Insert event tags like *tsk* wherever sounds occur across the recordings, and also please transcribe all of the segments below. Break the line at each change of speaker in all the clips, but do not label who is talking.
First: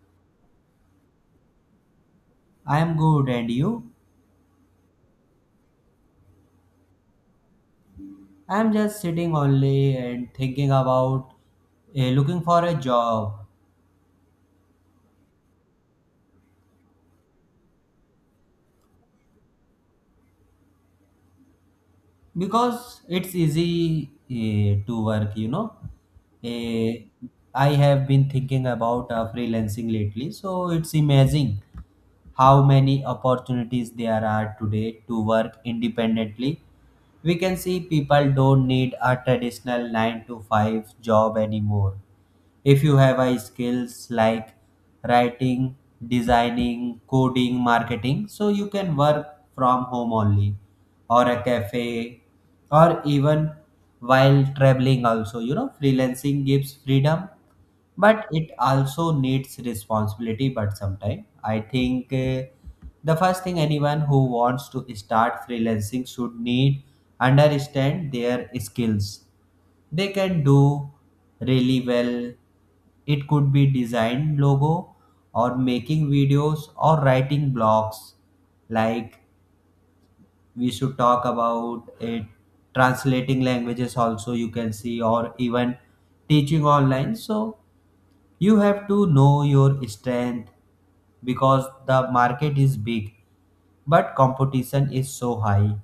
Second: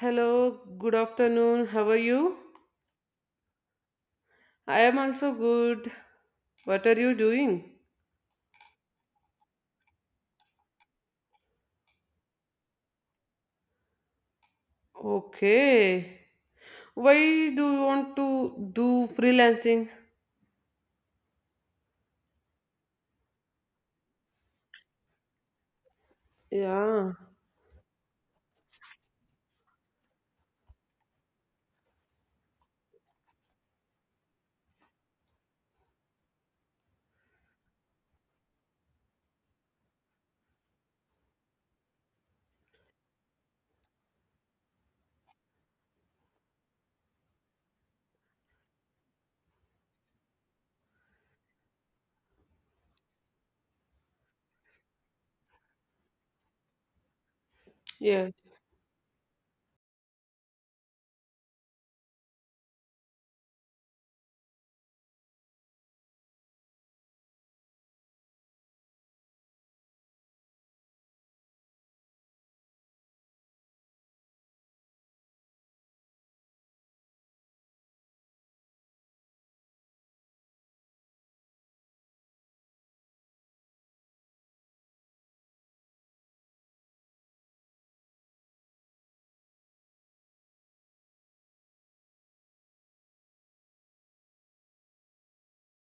Hello, good afternoon. How are you?
I'm good, and you?
I am also good. What are you doing?
I'm just sitting only and thinking about looking for a job
Okay. Why do you want to do freelancing?
because it's easy to work, you know. Eh,
Yeah,
I have been thinking about freelancing lately, so it's amazing how many opportunities there are today to work independently. We can see people don't need a traditional 9 to 5 job anymore if you have a skills like writing, designing, coding, marketing, so you can work from home only, or a cafe, or even while traveling also, you know, freelancing gives freedom, but
yes.
it also needs responsibility. But sometime I think, the first thing anyone who wants to start freelancing should need understand their skills they can do really well. It could be design logo, or making videos, or writing blogs, like, we should talk about it. Translating languages also you can see, or even teaching online. So you have to know your strength, because the market is big but competition is so high.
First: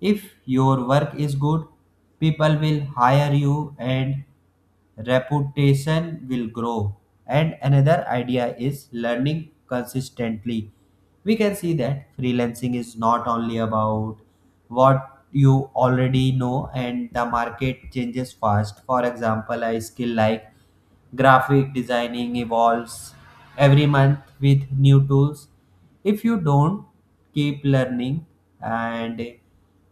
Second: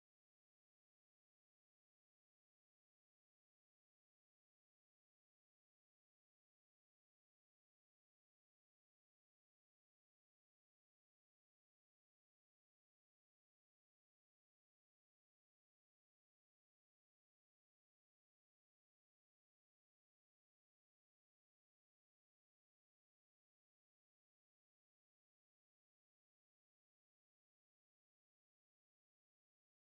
If your work is good, people will hire you and reputation will grow. And another idea is learning consistently. We can see that freelancing is not only about what you already know, and the market changes fast. For example, a skill like graphic designing evolves every month with new tools. If you don't keep learning, and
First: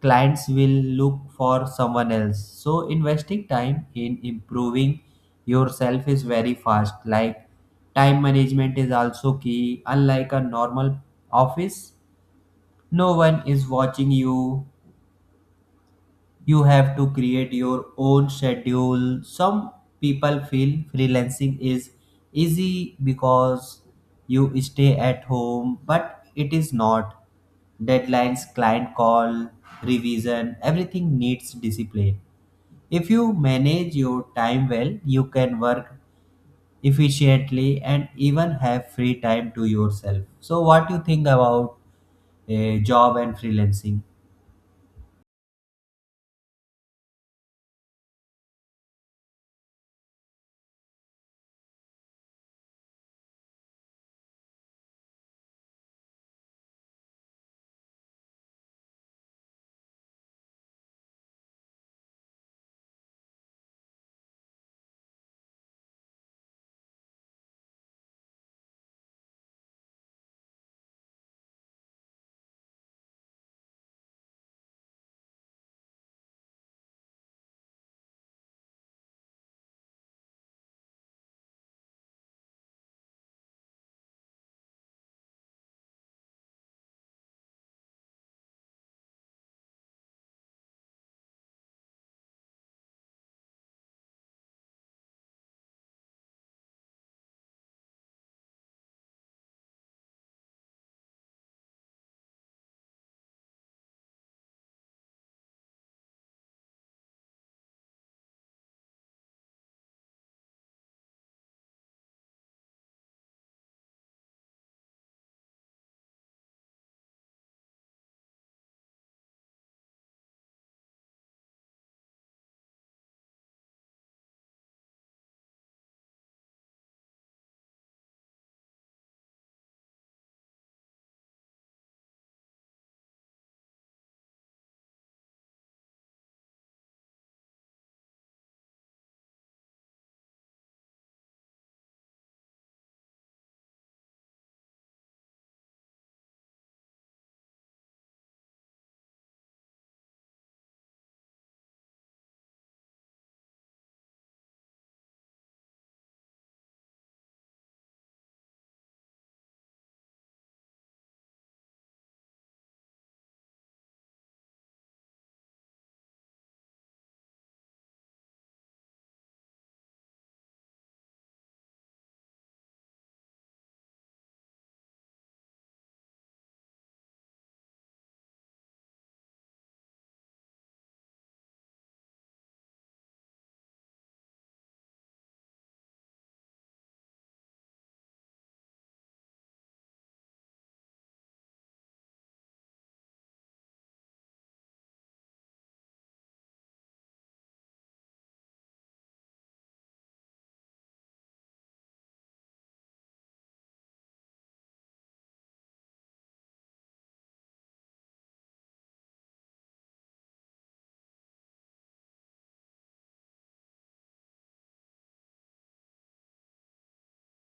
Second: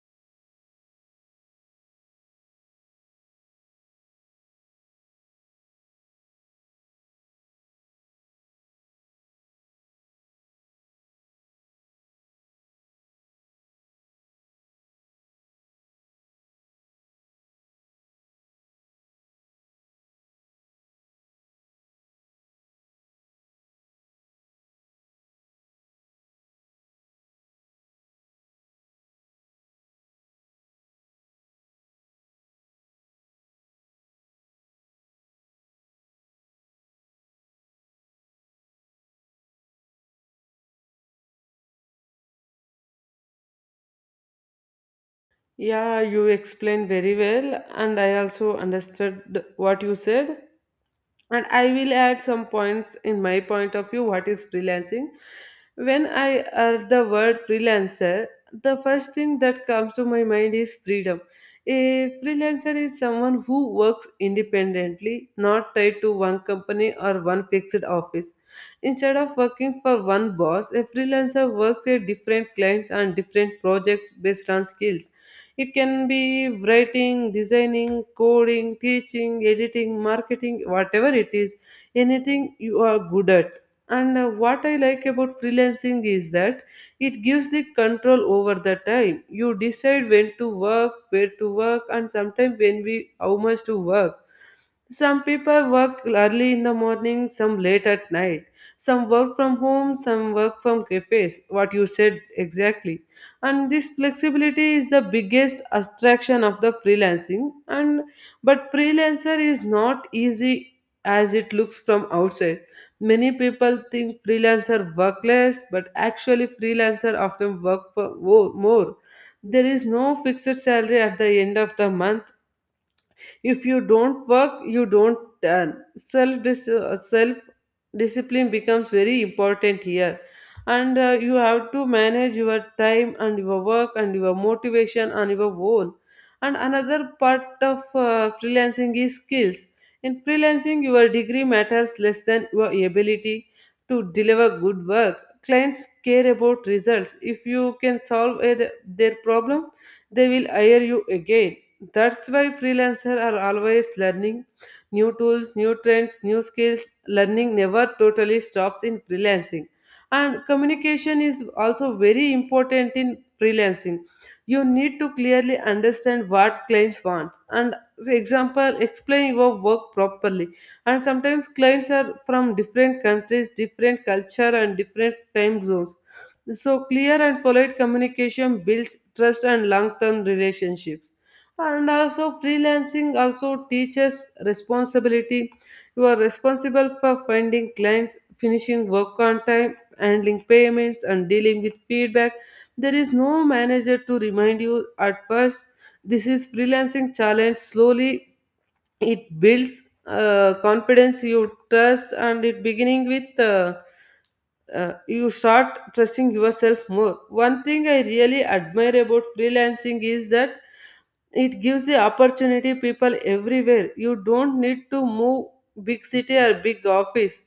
clients will look for someone else. So, investing time in improving yourself is very fast. Like, time management is also key. Unlike a normal office, no one is watching you. You have to create your own schedule. Some people feel freelancing is easy because you stay at home, but it is not. Deadlines, client call, revision, everything needs discipline. If you manage your time well, you can work efficiently and even have free time to yourself. So what do you think about a job and freelancing?
Yeah, you explained very well, and I also understood what you said. And I will add some points in my point of view what is freelancing. When I heard the word freelancer, the first thing that comes to my mind is freedom. A freelancer is someone who works independently, not tied to one company or one fixed office. Instead of working for one boss, a freelancer works with different clients and different projects based on skills, it can be writing, designing, coding, teaching, editing, marketing, whatever it is, anything you are good at. And what I like about freelancing is that it gives the control over the time. You decide when to work, where to work, and sometimes when we how much to work. Some people work early in the morning, some late at night. Some work from home, some work from cafes. What you said exactly, and this flexibility is the biggest attraction of the freelancing. And but freelancer is not easy as it looks from outside. Many people think freelancer work less, but actually freelancer often work for more. There is no fixed salary at the end of the month. If you don't work, you don't earn. Self discipline becomes very important here, and you have to manage your time and your work and your motivation and your own. And another part of freelancing is skills. In freelancing, your degree matters less than your ability to deliver good work. Clients care about results. If you can their problem, they will hire you again. That's why freelancers are always learning new tools, new trends, new skills. Learning never totally stops in freelancing. And communication is also very important in freelancing. You need to clearly understand what clients want and, say example, explain your work properly. And sometimes clients are from different countries, different culture, and different time zones, so clear and polite communication builds trust and long-term relationships. And also freelancing also teaches responsibility. You are responsible for finding clients, finishing work on time, handling payments and dealing with feedback. There is no manager to remind you at first. This is freelancing challenge. Slowly it builds confidence you trust, and it beginning with you start trusting yourself more. One thing I really admire about freelancing is that it gives the opportunity people everywhere. You don't need to move big city or big office.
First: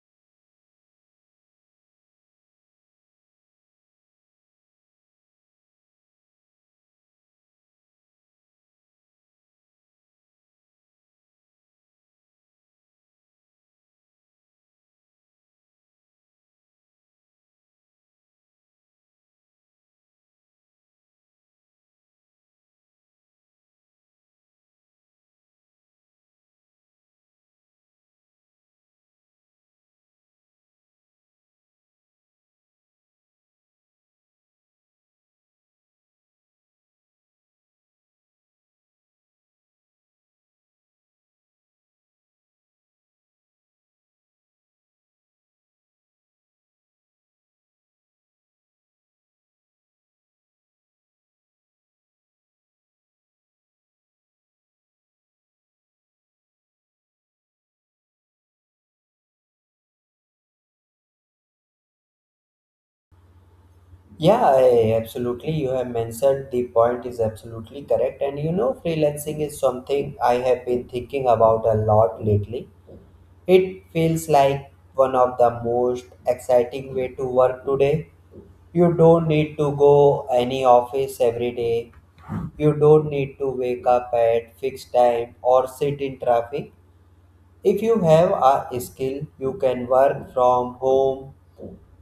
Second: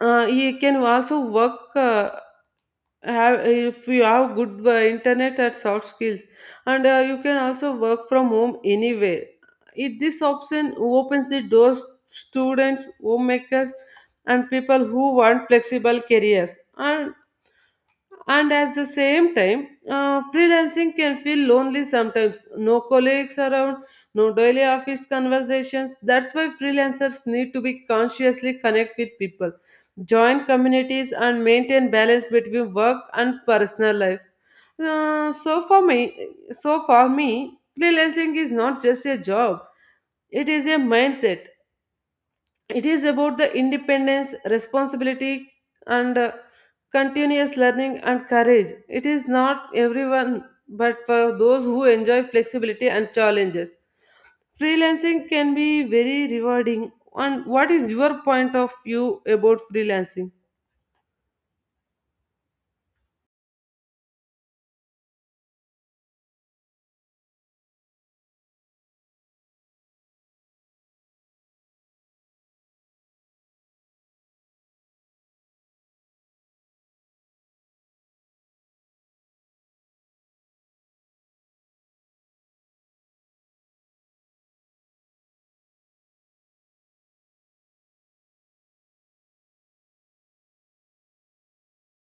You can also work have if you have good internet and soft skills, and you can also work from home anywhere. It this option opens the doors students, homemakers, and people who want flexible careers. And at the same time, freelancing can feel lonely sometimes. No colleagues around, no daily office conversations. That's why freelancers need to be consciously connect with people, join communities, and maintain balance between work and personal life. So for me, freelancing is not just a job; it is a mindset. It is about the independence responsibility and continuous learning and courage. It is not everyone, but for those who enjoy flexibility and challenges, freelancing can be very rewarding. And what is your point of view about freelancing?
Yeah, I- absolutely. You have mentioned the point is absolutely correct. And you know, freelancing is something I have been thinking about a lot lately. It feels like one of the most exciting way to work today. You don't need to go any office every day. You don't need to wake up at fixed time or sit in traffic. If you have a skill, you can work from home,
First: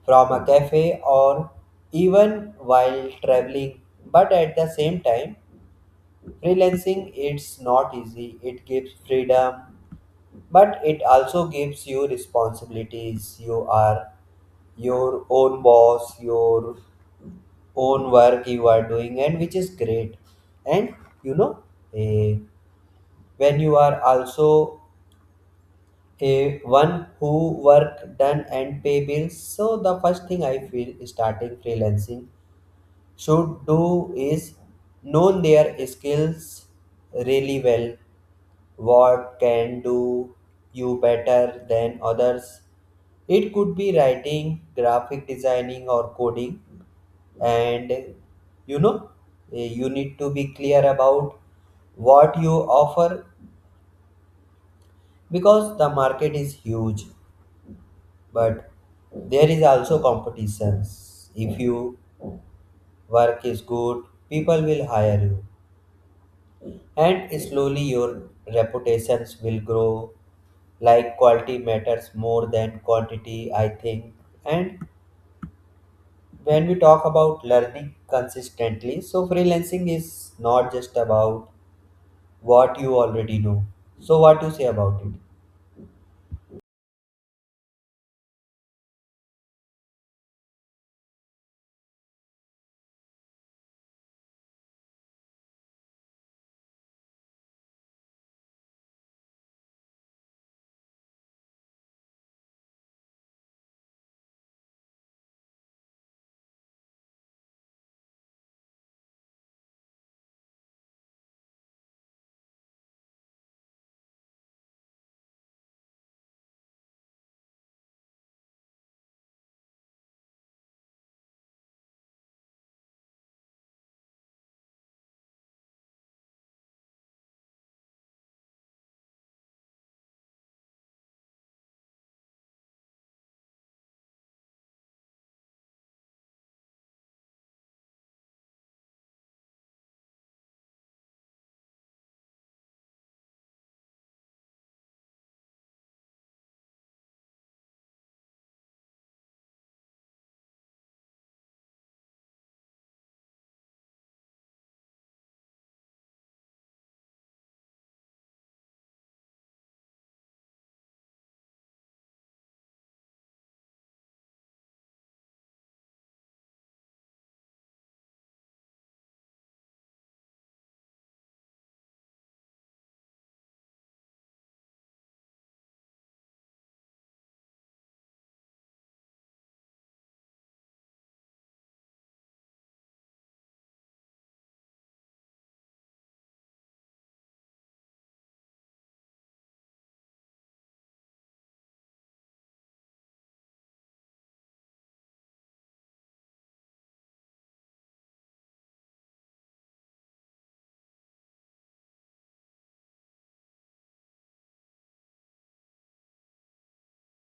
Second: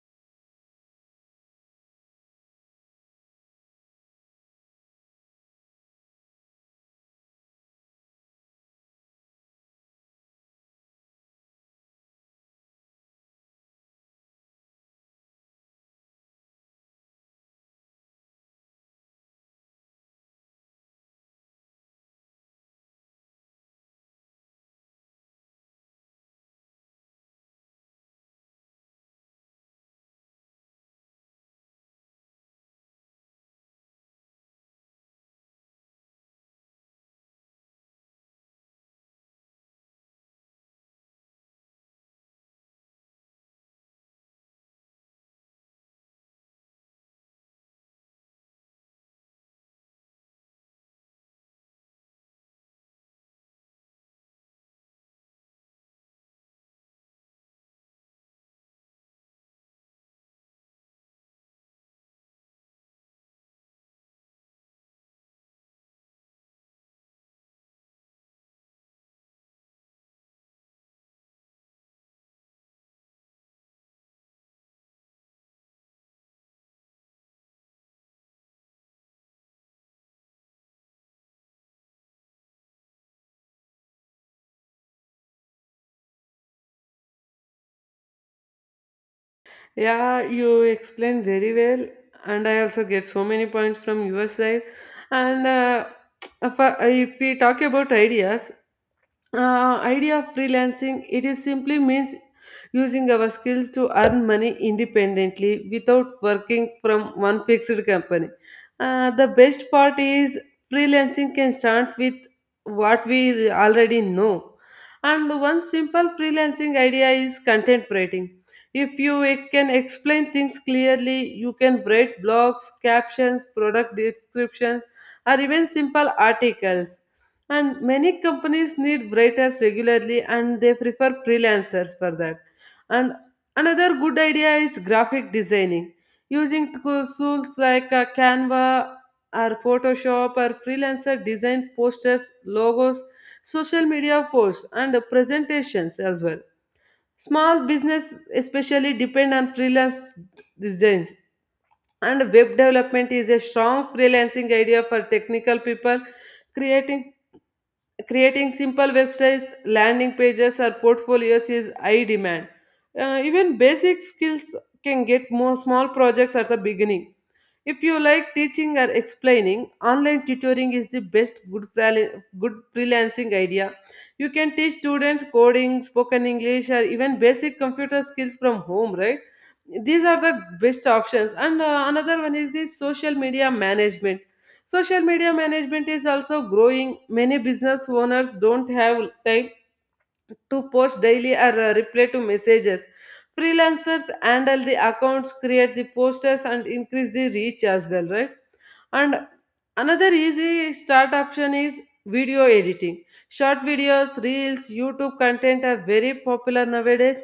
from a cafe, or even while traveling. But at the same time, freelancing it's not easy. It gives freedom, but it also gives you responsibilities. You are your own boss, your own work you are doing, and which is great. And you know, eh, when you are also a one who work done and pay bills, so the first thing I feel starting freelancing should do is know their skills really well. What can do you better than others? It could be writing, graphic designing, or coding. And you know, you need to be clear about what you offer, because the market is huge, but there is also competitions. If you work is good, people will hire you, and slowly your reputations will grow. Like, quality matters more than quantity, I think. And when we talk about learning consistently, so freelancing is not just about what you already know. So, what you say about it?
Yeah, you explained very well, and I also get so many points from your side. And *tsk* if we talk about ideas, idea of freelancing it is simply means using our skills to earn money independently without working from one fixed company. The best part is freelancing can start with what we already know, and one simple freelancing idea is content writing. If you e- can explain things clearly, you can write blogs, captions, product descriptions, or even simple articles. And many companies need writers regularly and they prefer freelancers for that. And another good idea is graphic designing. Using tools like Canva or Photoshop or freelancer design posters, logos, social media posts, and presentations as well. Small business especially depend on freelance designs. And web development is a strong freelancing idea for technical people. Creating creating simple websites landing pages or portfolios is high demand. Even basic skills can get more small projects at the beginning. If you like teaching or explaining, online tutoring is the good freelancing idea. You can teach students coding, spoken English, or even basic computer skills from home, right? These are the best options. And another one is the social media management. Social media management is also growing. Many business owners don't have time to post daily or reply to messages. Freelancers handle the accounts, create the posters, and increase the reach as well, right? And another easy start option is video editing. Short videos, reels, YouTube content are very popular nowadays.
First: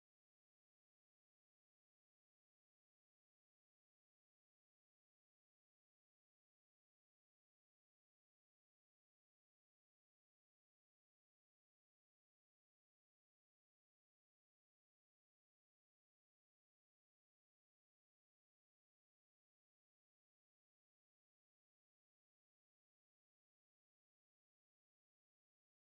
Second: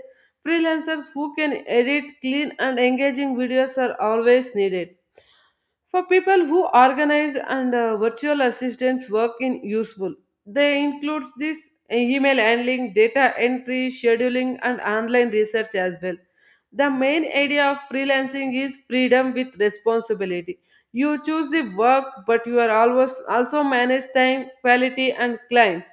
Freelancers who can edit clean and engaging videos are always needed. For people who organize and virtual assistants work in useful, they includes this email handling, data entry, scheduling, and online research as well. The main idea of freelancing is freedom with responsibility. You choose the work, but you are always also manage time, quality, and clients.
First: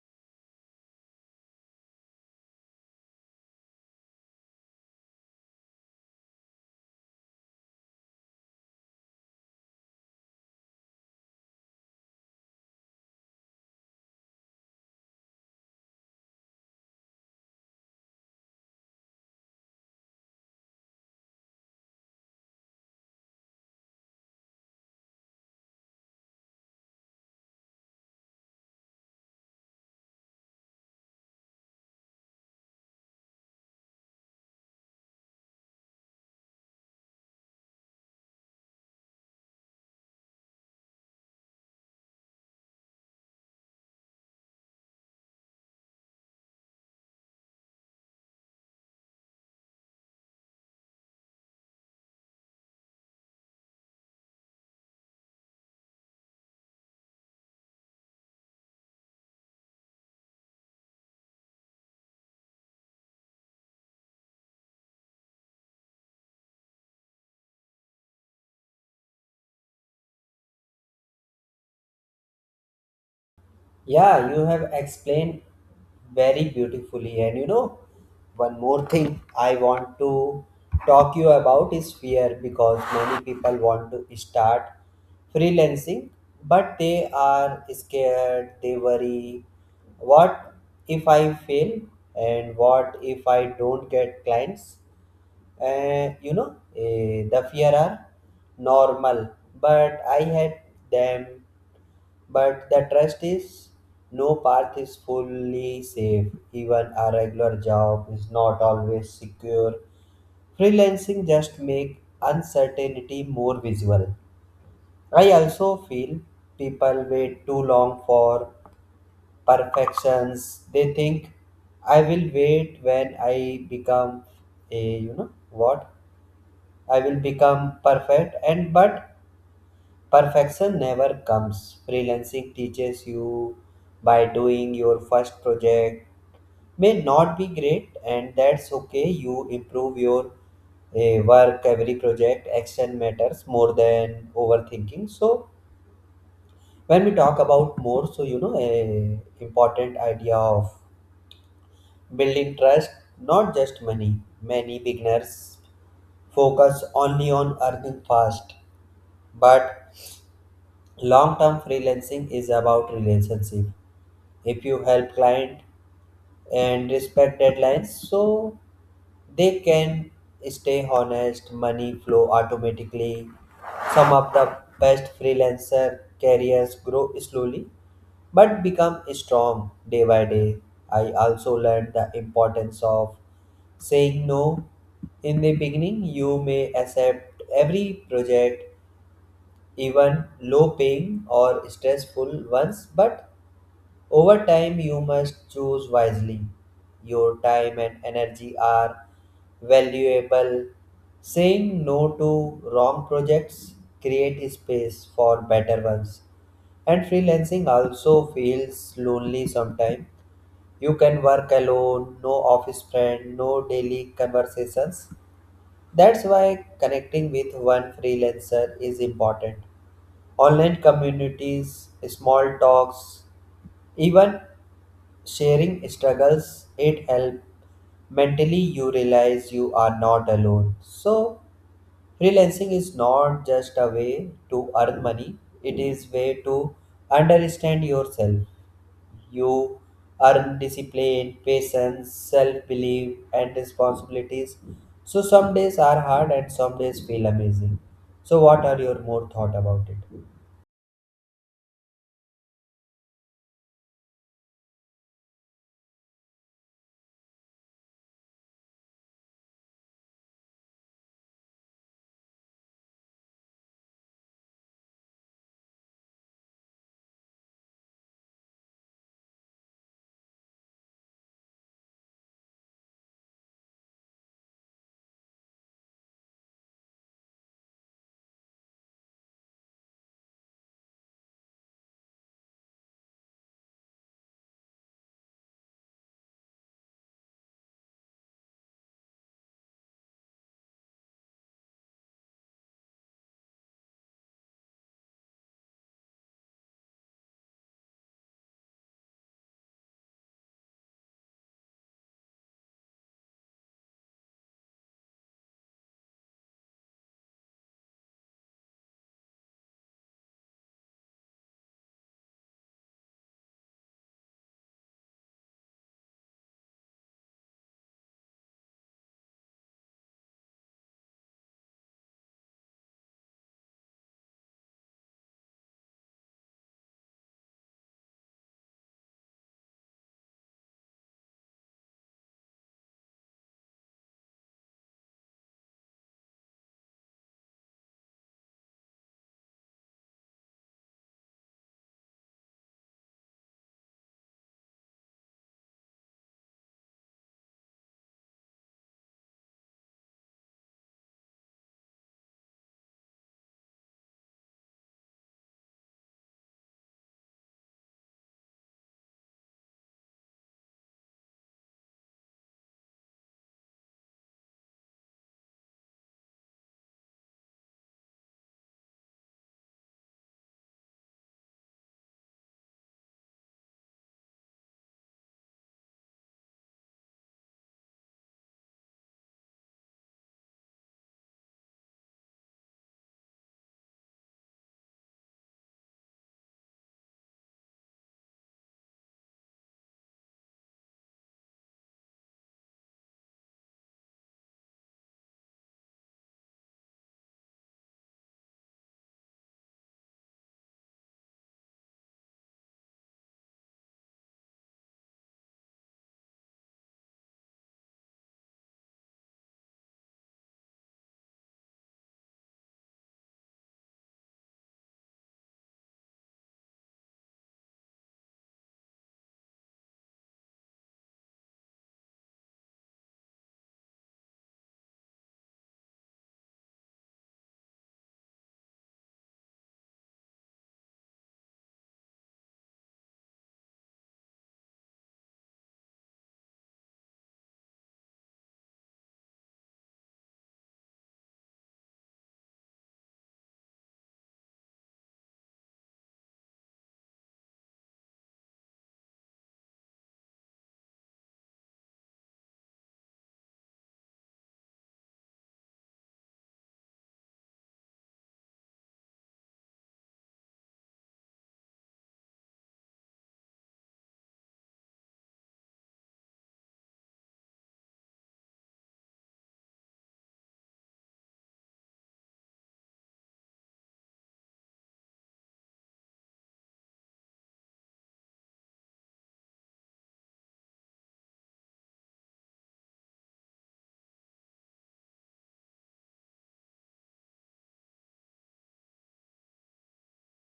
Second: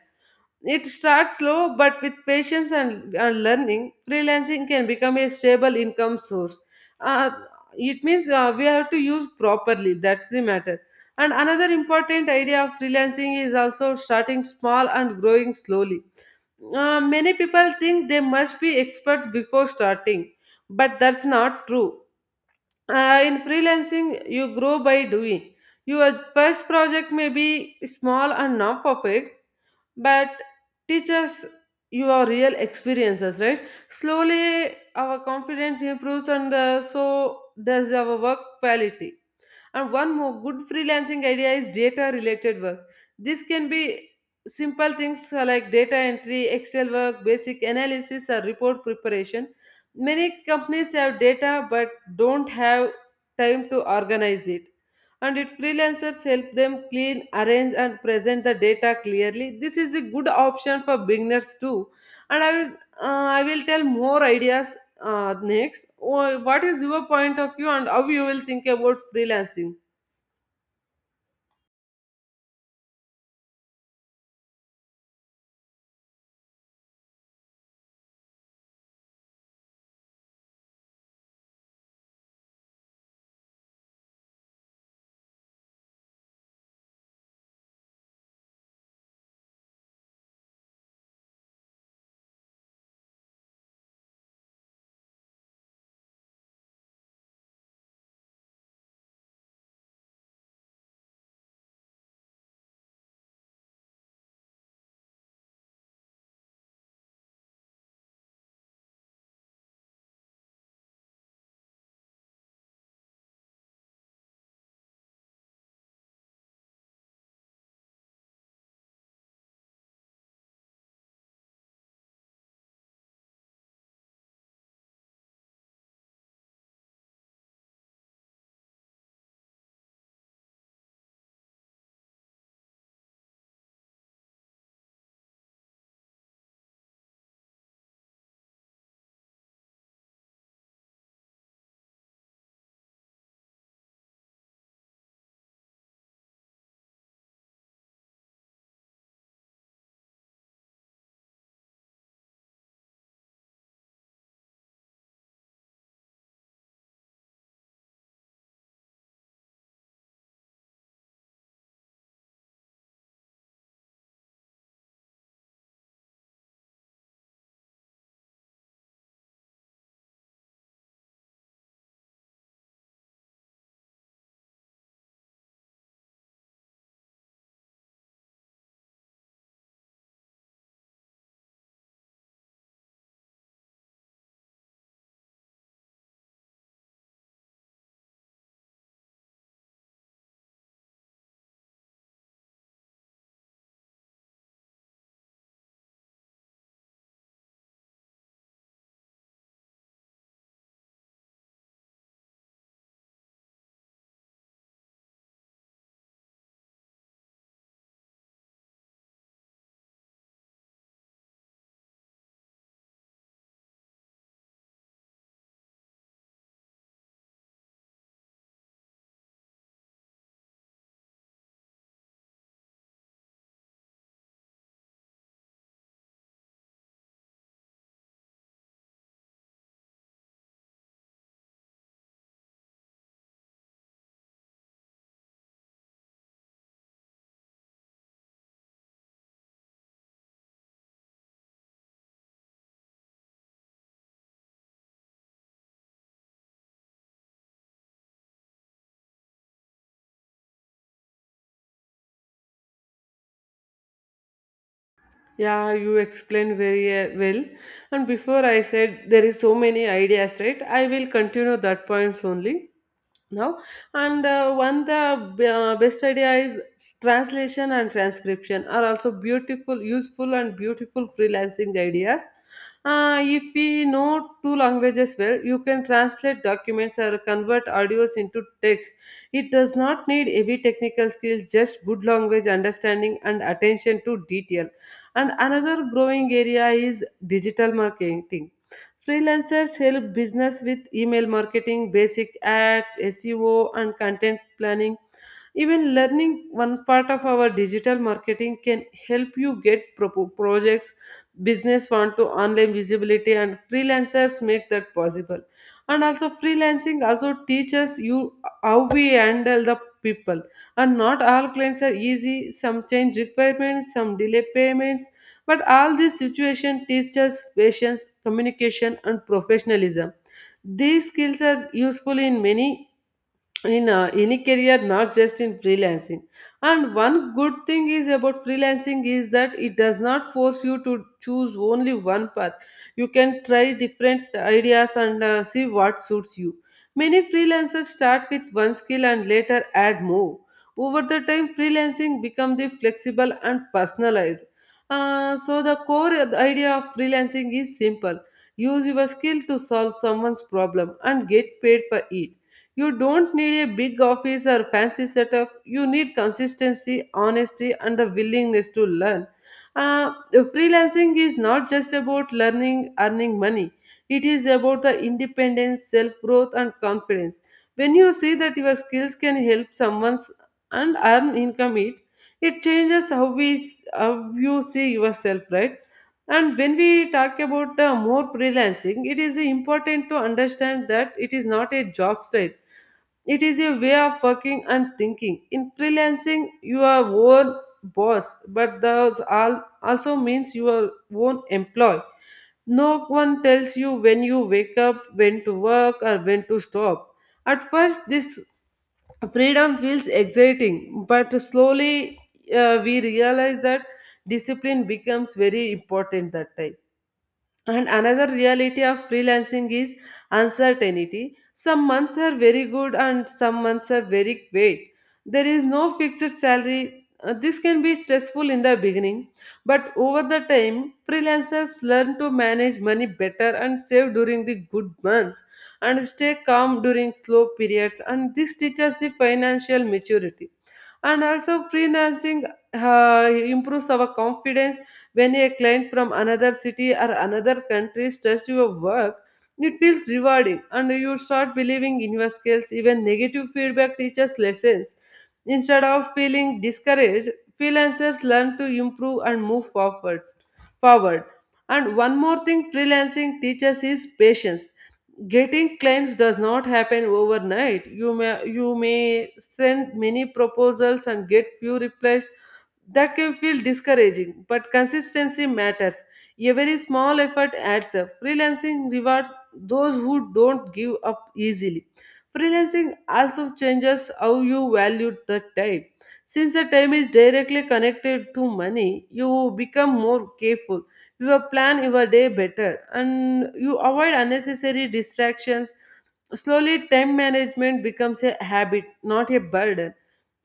It starts slow, but with patience and learning, freelancing can become a stable income source. Uh, it means we have to use properly, that's the matter. And another important idea of freelancing is also starting small and growing slowly. Many people think they must be experts before starting, but that's not true. In freelancing, you grow by doing. Your first project may be small and not perfect, but teach us your real experiences right. Slowly our confidence improves, and so does our work quality. And one more good freelancing idea is data related work. This can be simple things like data entry, Excel work, basic analysis, or report preparation. Many companies have data but don't have time to organize it. And it freelancers help them clean, arrange, and present the data clearly. This is a good option for beginners too. And I will, I will tell more ideas what is your point of view and how you will think about freelancing?
Yeah, you have explained very beautifully. And you know, one more thing I want to talk you about is fear, because many people want to start freelancing, but they are scared, they worry. What if I fail? And what if I don't get clients? You know, the fear are normal, but I had them. But the trust is, no path is fully safe. Even a regular job is not always secure. Freelancing just make uncertainty more visible. I also feel people wait too long for perfections. They think, I will wait when I become a, you know what? I will become perfect. And but perfection never comes. Freelancing teaches you by doing. Your first project may not be great, and that's okay. You improve your work every project. Action matters more than overthinking. So when we talk about more, so you know, a important idea of building trust, not just money. Many beginners focus only on earning fast, but long-term freelancing is about relationship. If you help client and respect deadlines, so they can stay honest, money flow automatically. Some of the best freelancer careers grow slowly but become strong day by day. I also learned the importance of saying no. In the beginning, you may accept every project, even low paying or stressful ones, but over time you must choose wisely. Your time and energy are valuable. Saying no to wrong projects create space for better ones. And freelancing also feels lonely sometimes. You can work alone, no office friend, no daily conversations. That's why connecting with one freelancer is important. Online communities, small talks, even sharing struggles, it helps. Mentally, you realize you are not alone. So, freelancing is not just a way to earn money, it is way to understand yourself. You earn discipline, patience, self belief, and responsibilities. So, some days are hard and some days feel amazing. So, what are your more thought about it?
Yeah, you explained very well, and before I said there is so many ideas, right? I will continue that points only now. And one the Best idea is translation and transcription are also beautiful useful and beautiful freelancing ideas. If we know two languages well, you can translate documents or convert audios into text. It does not need heavy technical skills, just good language understanding and attention to detail. And another growing area is digital marketing. Freelancers help business with email marketing, basic ads, SEO, and content planning. Even learning one part of our digital marketing can help you get projects, business want to online visibility, and freelancers make that possible. And also, freelancing also teaches you how we handle the people. And not all clients are easy. Some change requirements, some delay payments. But all these situation teaches patience, communication, and professionalism. These skills are useful in many in any career not just in freelancing. And one good thing is about freelancing is that it does not force you to choose only one path. You can try different ideas and see what suits you. Many freelancers start with one skill and later add more. Over the time freelancing becomes the flexible and personalized. So the core idea of freelancing is simple, use your skill to solve someone's problem and get paid for it. You don't need a big office or fancy setup. You need consistency, honesty, and the willingness to learn. Uh, Freelancing is not just about learning, earning money. It is about the independence, self growth, and confidence. When you see that your skills can help someone's and earn income, it changes how we how you see yourself, right? And when we talk about the more freelancing, it is important to understand that it is not a job site. It is a way of working and thinking. In freelancing, you are own boss, but that also means you are own employee. No one tells you when you wake up, when to work, or when to stop. At first, this freedom feels exciting, but slowly we realize that discipline becomes very important that time. And another reality of freelancing is uncertainty. Some months are very good and some months are very bad. There is no fixed salary. This can be stressful in the beginning, but over the time, freelancers learn to manage money better and save during the good months and stay calm during slow periods. And this teaches the financial maturity. And also, freelancing improves our confidence when a client from another city or another country trusts your work, it feels rewarding and you start believing in your skills. Even negative feedback teaches lessons. Instead of feeling discouraged, freelancers learn to improve and move forward. And one more thing freelancing teaches is patience. Getting clients does not happen overnight. You may send many proposals and get few replies that can feel discouraging, but consistency matters. A very small effort adds up. Freelancing rewards those who don't give up easily. Freelancing also changes how you value the time. Since the time is directly connected to money, you become more careful. You plan your day better and you avoid unnecessary distractions. Slowly, time management becomes a habit, not a burden.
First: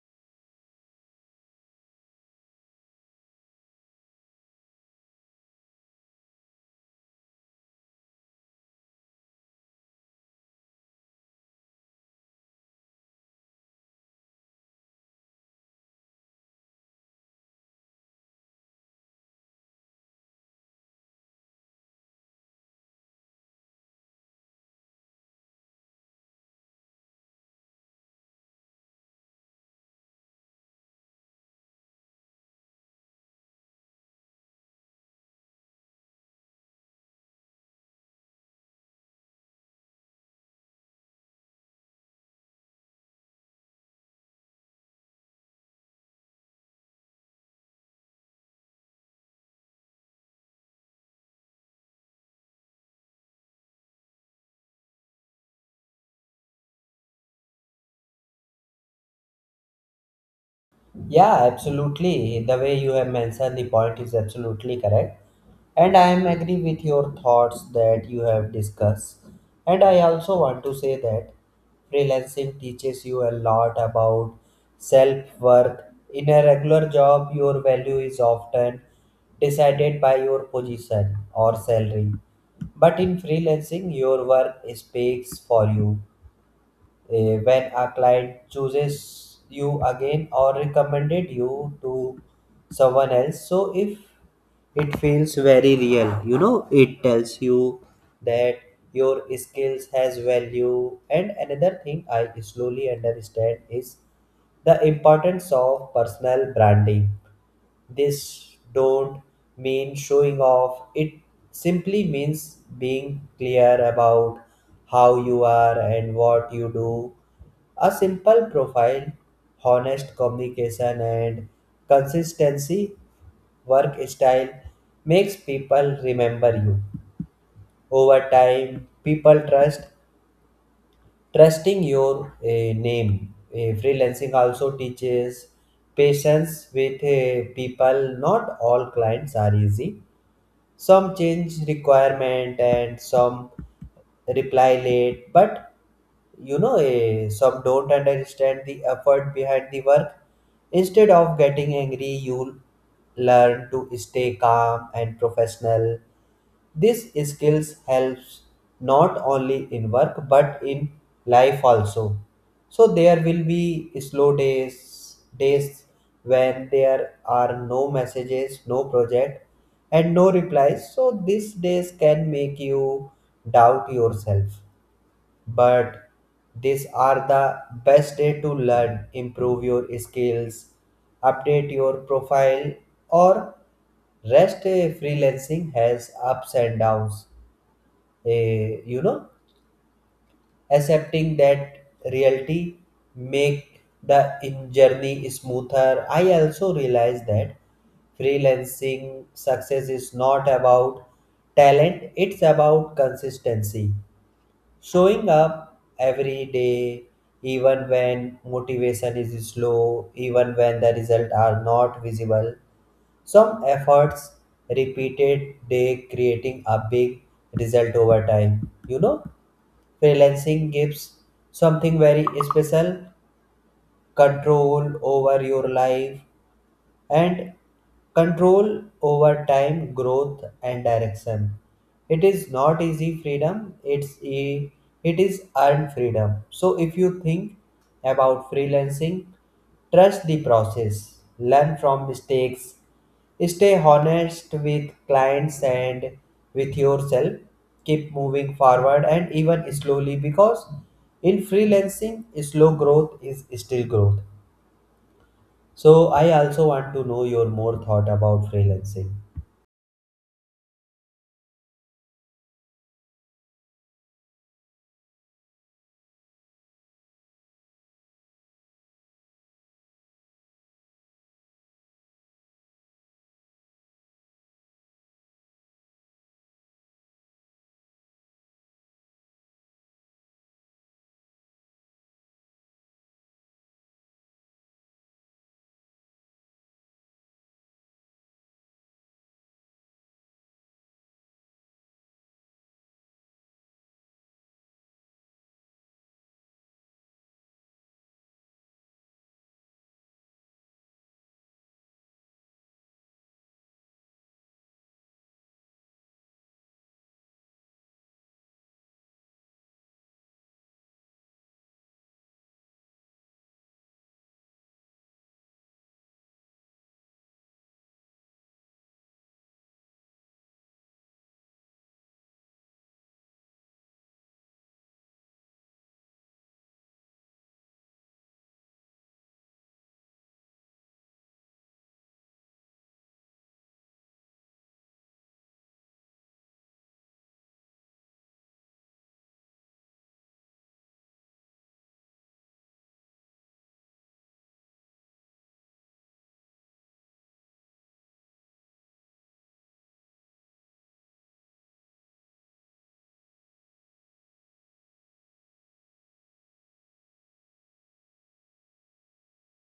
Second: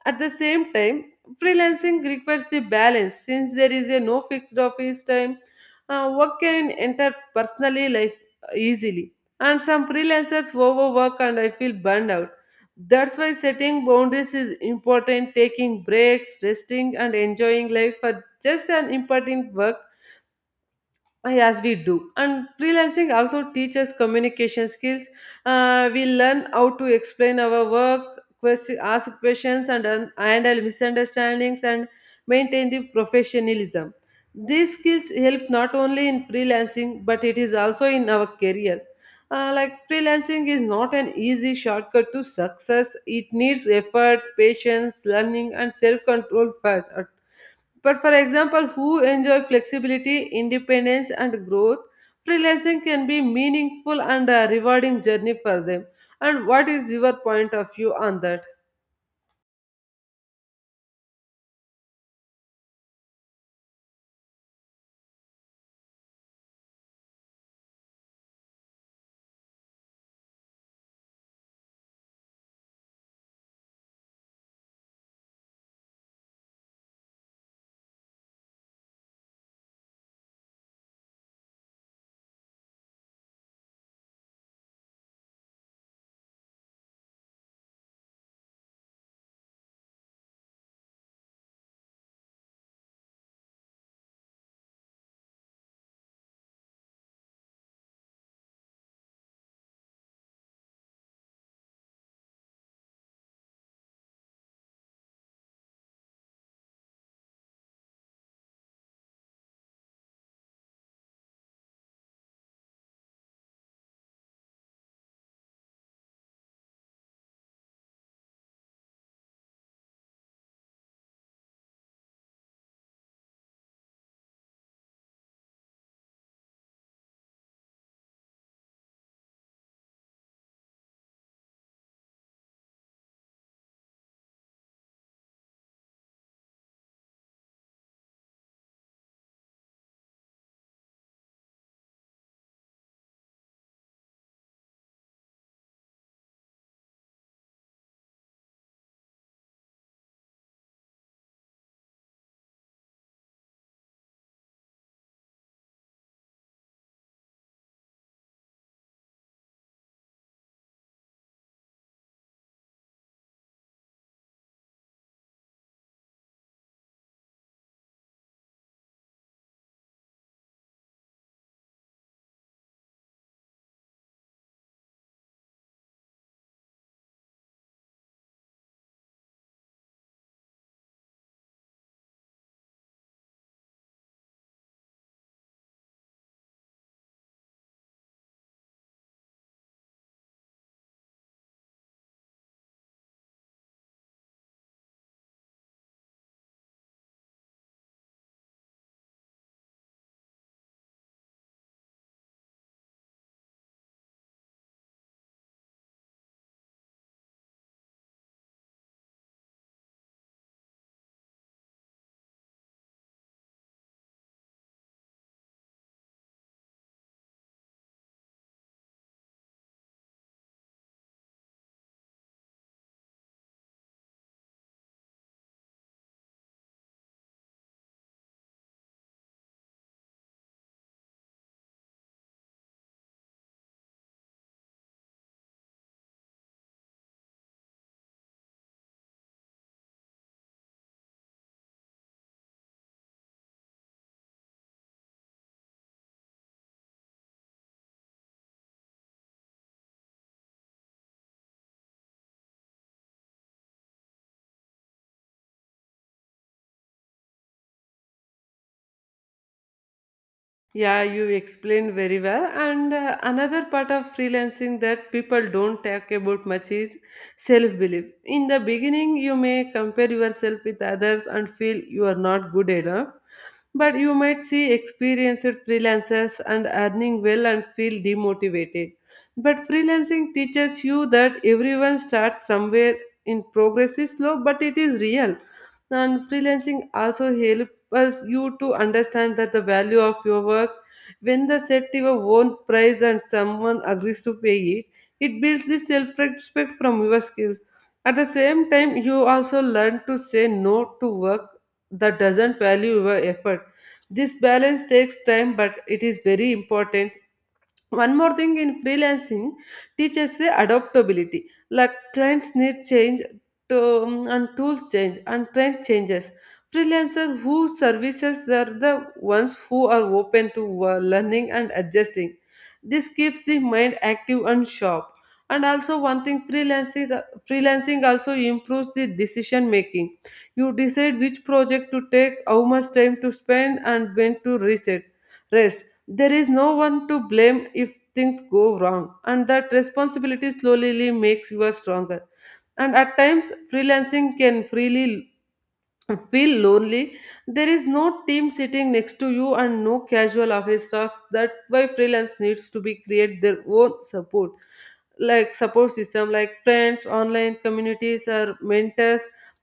At the same time, freelancing requires a balance since there is a no fixed office time. Work can enter personally life easily, and some freelancers overwork and I feel burned out. That's why setting boundaries is important. Taking breaks, resting, and enjoying life are just as important work. Yes, we do. And freelancing also teaches communication skills. We learn how to explain our work, question, ask questions, and handle misunderstandings and maintain the professionalism. These skills help not only in freelancing but it is also in our career. Like freelancing is not an easy shortcut to success. It needs effort, patience, learning, and self-control first. But for example, who enjoy flexibility, independence, and growth, freelancing can be meaningful and a rewarding journey for them. And what is your point of view on that?
Yeah, absolutely. The way you have mentioned the point is absolutely correct. And I am agree with your thoughts that you have discussed. And I also want to say that freelancing teaches you a lot about self-worth. In a regular job, your value is often decided by your position or salary. But in freelancing, your work speaks for you. When a client chooses you again or recommended you to someone else, so if it feels very real, you know, it tells you that your skills has value. And another thing I slowly understand is the importance of personal branding. This don't mean showing off, it simply means being clear about how you are and what you do. A simple profile, honest communication, and consistency work style makes people remember you. Over time, people trusting your name. Freelancing also teaches patience with people. Not all clients are easy, some change requirement and some reply late. But you know, some don't understand the effort behind the work. Instead of getting angry, you'll learn to stay calm and professional. These skills helps not only in work but in life also. So there will be slow days, days when there are no messages, no project, and no replies. So these days can make you doubt yourself, but these are the best day to learn, improve your skills, update your profile, or rest. Freelancing has ups and downs. You know, accepting that reality make the in journey smoother. I also realized that freelancing success is not about talent, it's about consistency. Showing up every day, even when motivation is slow, even when the results are not visible. Some efforts repeated day creating a big result over time. You know, freelancing gives something very special, control over your life, and control over time, growth, and direction. It is not easy freedom, it is earned freedom. So if you think about freelancing, trust the process, learn from mistakes, stay honest with clients and with yourself, keep moving forward, and even slowly, because in freelancing, slow growth is still growth. So I also want to know your more thought about freelancing.
Yeah, you explained very well. And another part of freelancing that people don't talk about much is self belief. In the beginning, you may compare yourself with others and feel you are not good enough. But you might see experienced freelancers and earning well and feel demotivated. But freelancing teaches you that everyone starts somewhere in progress is slow, but it is real. And freelancing also helps us you to understand that the value of your work when the set your own price and someone agrees to pay it, it builds the self-respect from your skills. At the same time you also learn to say no to work that doesn't value your effort. This balance takes time but it is very important. One more thing in freelancing teaches the adaptability. Like trends need change to, and tools change and trend changes. Freelancers who services are the ones who are open to learning and adjusting. This keeps the mind active and sharp. And also one thing freelancing also improves the decision making. You decide which project to take, how much time to spend and when to reset rest There is no one to blame if things go wrong, and that responsibility slowly makes you stronger. And at times, freelancing can freely feel lonely. There is no team sitting next to you and no casual office talks. That's why freelance needs to be create their own support, like support system, like friends, online communities, or mentors.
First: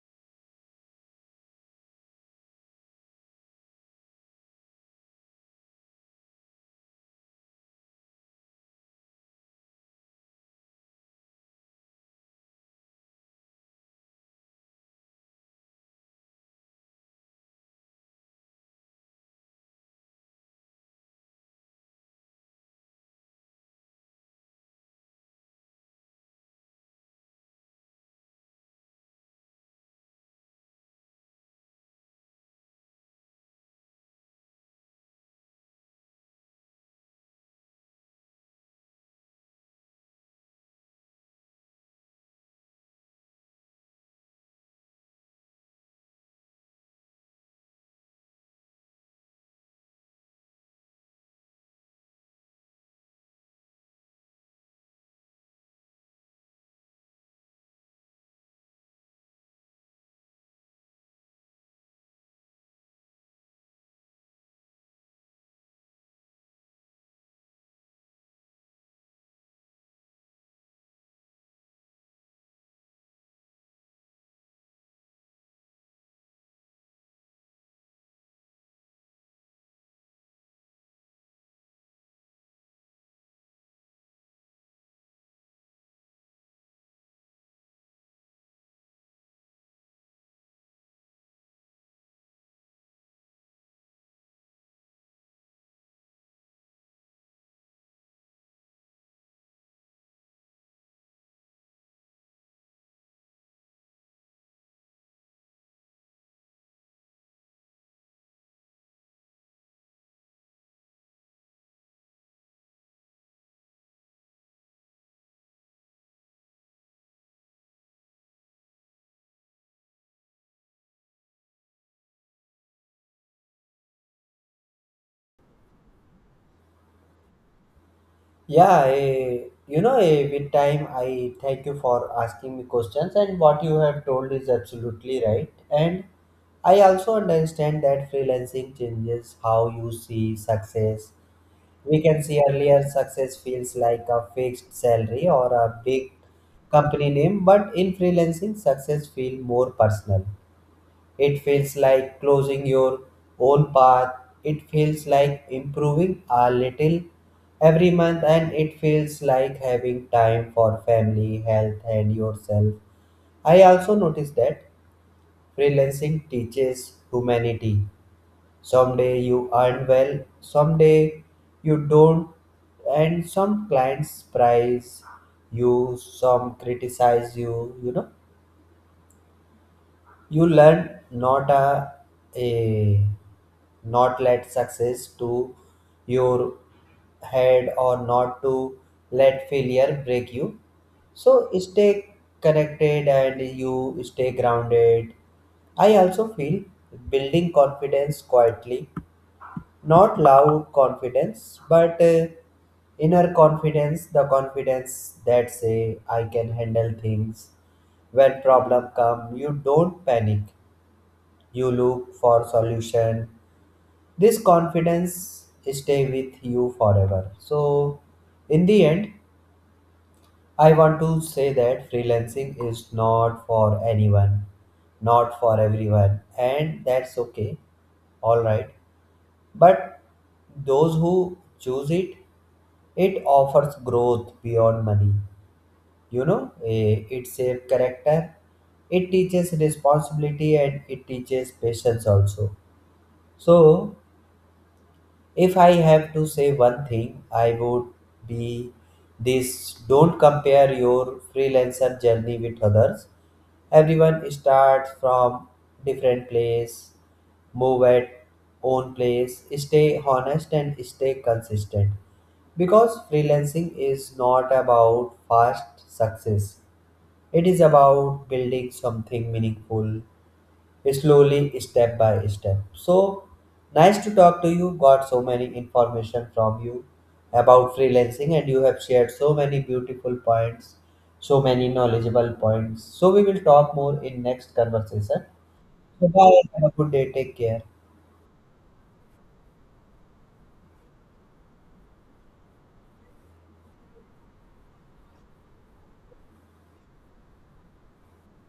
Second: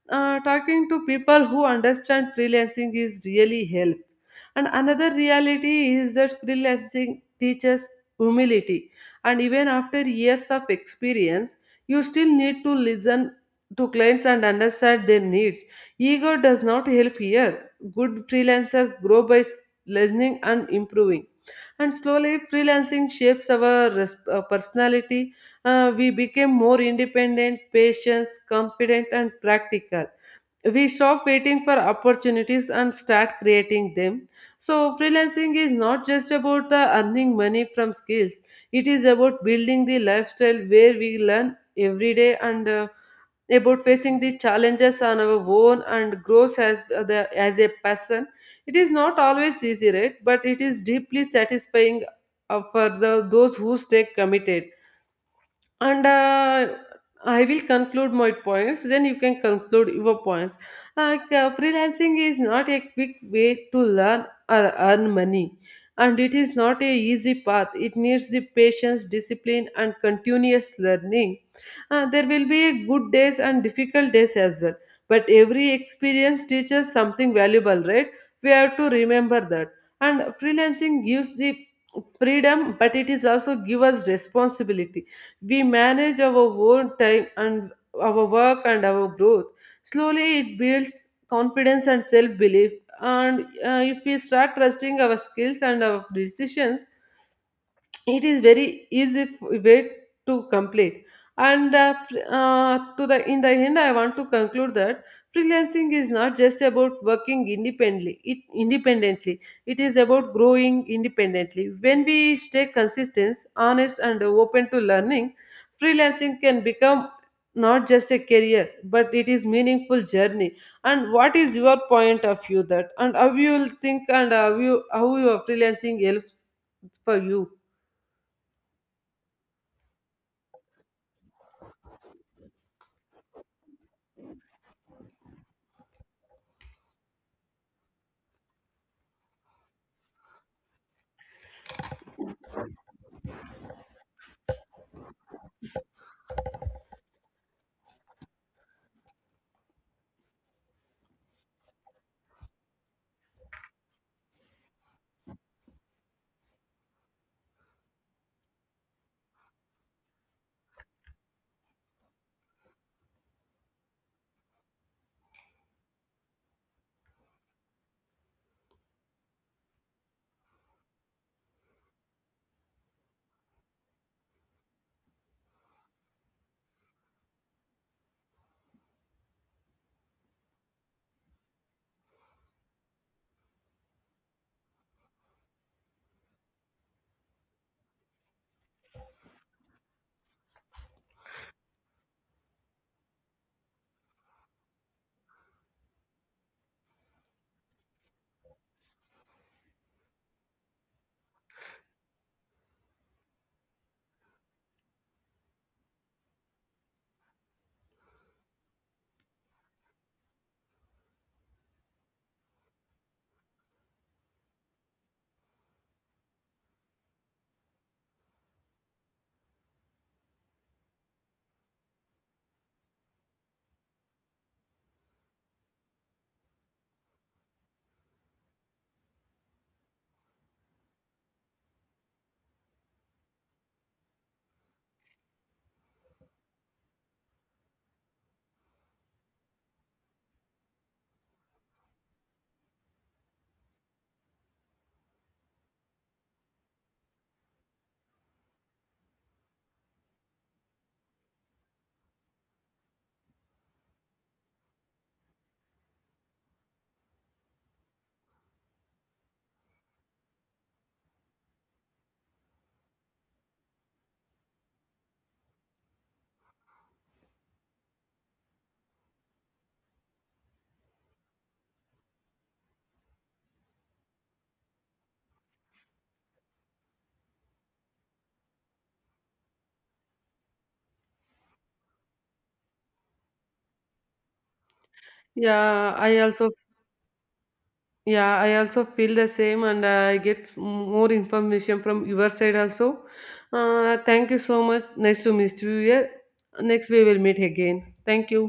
Talking to people who understand freelancing is really helps. And another reality is that freelancing teaches humility. And even after years of experience, you still need to listen to clients and understand their needs. Ego does not help here. Good freelancers grow by listening and improving. And slowly, freelancing shapes our personality. We became more independent, patient, confident, and practical. We stop waiting for opportunities and start creating them. So, freelancing is not just about the earning money from skills, it is about building the lifestyle where we learn every day and about facing the challenges on our own and growth as as a person. It is not always easy, right? But it is deeply satisfying for those who stay committed and I will conclude my points then you can conclude your points. Like freelancing is not a quick way to learn or earn money and it is not a easy path. It needs the patience discipline and continuous learning. There will be a good days and difficult days as well, but every experience teaches something valuable, right? We have to remember that. And freelancing gives the freedom but it is also give us responsibility. We manage our own time and our work and our growth. Slowly, it builds confidence and self belief. And if we start trusting our skills and our decisions, it is very easy way to complete and to the in the end I want to conclude that freelancing is not just about working independently. It is about growing independently. When we stay consistent honest and open to learning, freelancing can become not just a career but it is meaningful journey. And what is your point of view that and how you will think and how your freelancing helps for you?
Yeah, you know, with time, I thank you for asking me questions, and what you have told is absolutely right. And I also understand that freelancing changes how you see success. We can see earlier success feels like a fixed salary or a big company name, but in freelancing, success feels more personal. It feels like closing your own path. It feels like improving a little every month, and it feels like having time for family, health, and yourself. I also noticed that freelancing teaches humanity. Someday you earn well, someday you don't, and some clients prize you, some criticize you, you know. You learn not a, a not let success to your head or not to let failure break you. So stay connected and you stay grounded. I also feel building confidence quietly, not loud confidence, but inner confidence, the confidence that say I can handle things. When problem come, you don't panic, you look for solution. This confidence stay with you forever. So in the end, I want to say that freelancing is not for anyone, not for everyone, and that's okay, all right? But those who choose it, it offers growth beyond money. You know, it saves character, it teaches responsibility, and it teaches patience also. So if I have to say one thing, I would be this, don't compare your freelancer journey with others. Everyone starts from different place, move at own place, stay honest and stay consistent. Because freelancing is not about fast success. It is about building something meaningful slowly, step by step. So nice to talk to you, got so many information from you about freelancing, and you have shared so many beautiful points, so many knowledgeable points. So we will talk more in next conversation.
Yeah,
So
I
bye,
also
have a good day, take care.
yeah, I also feel the same, and I get more information from your side also. Thank you so much. Nice to meet you here. Next we will meet again. Thank you.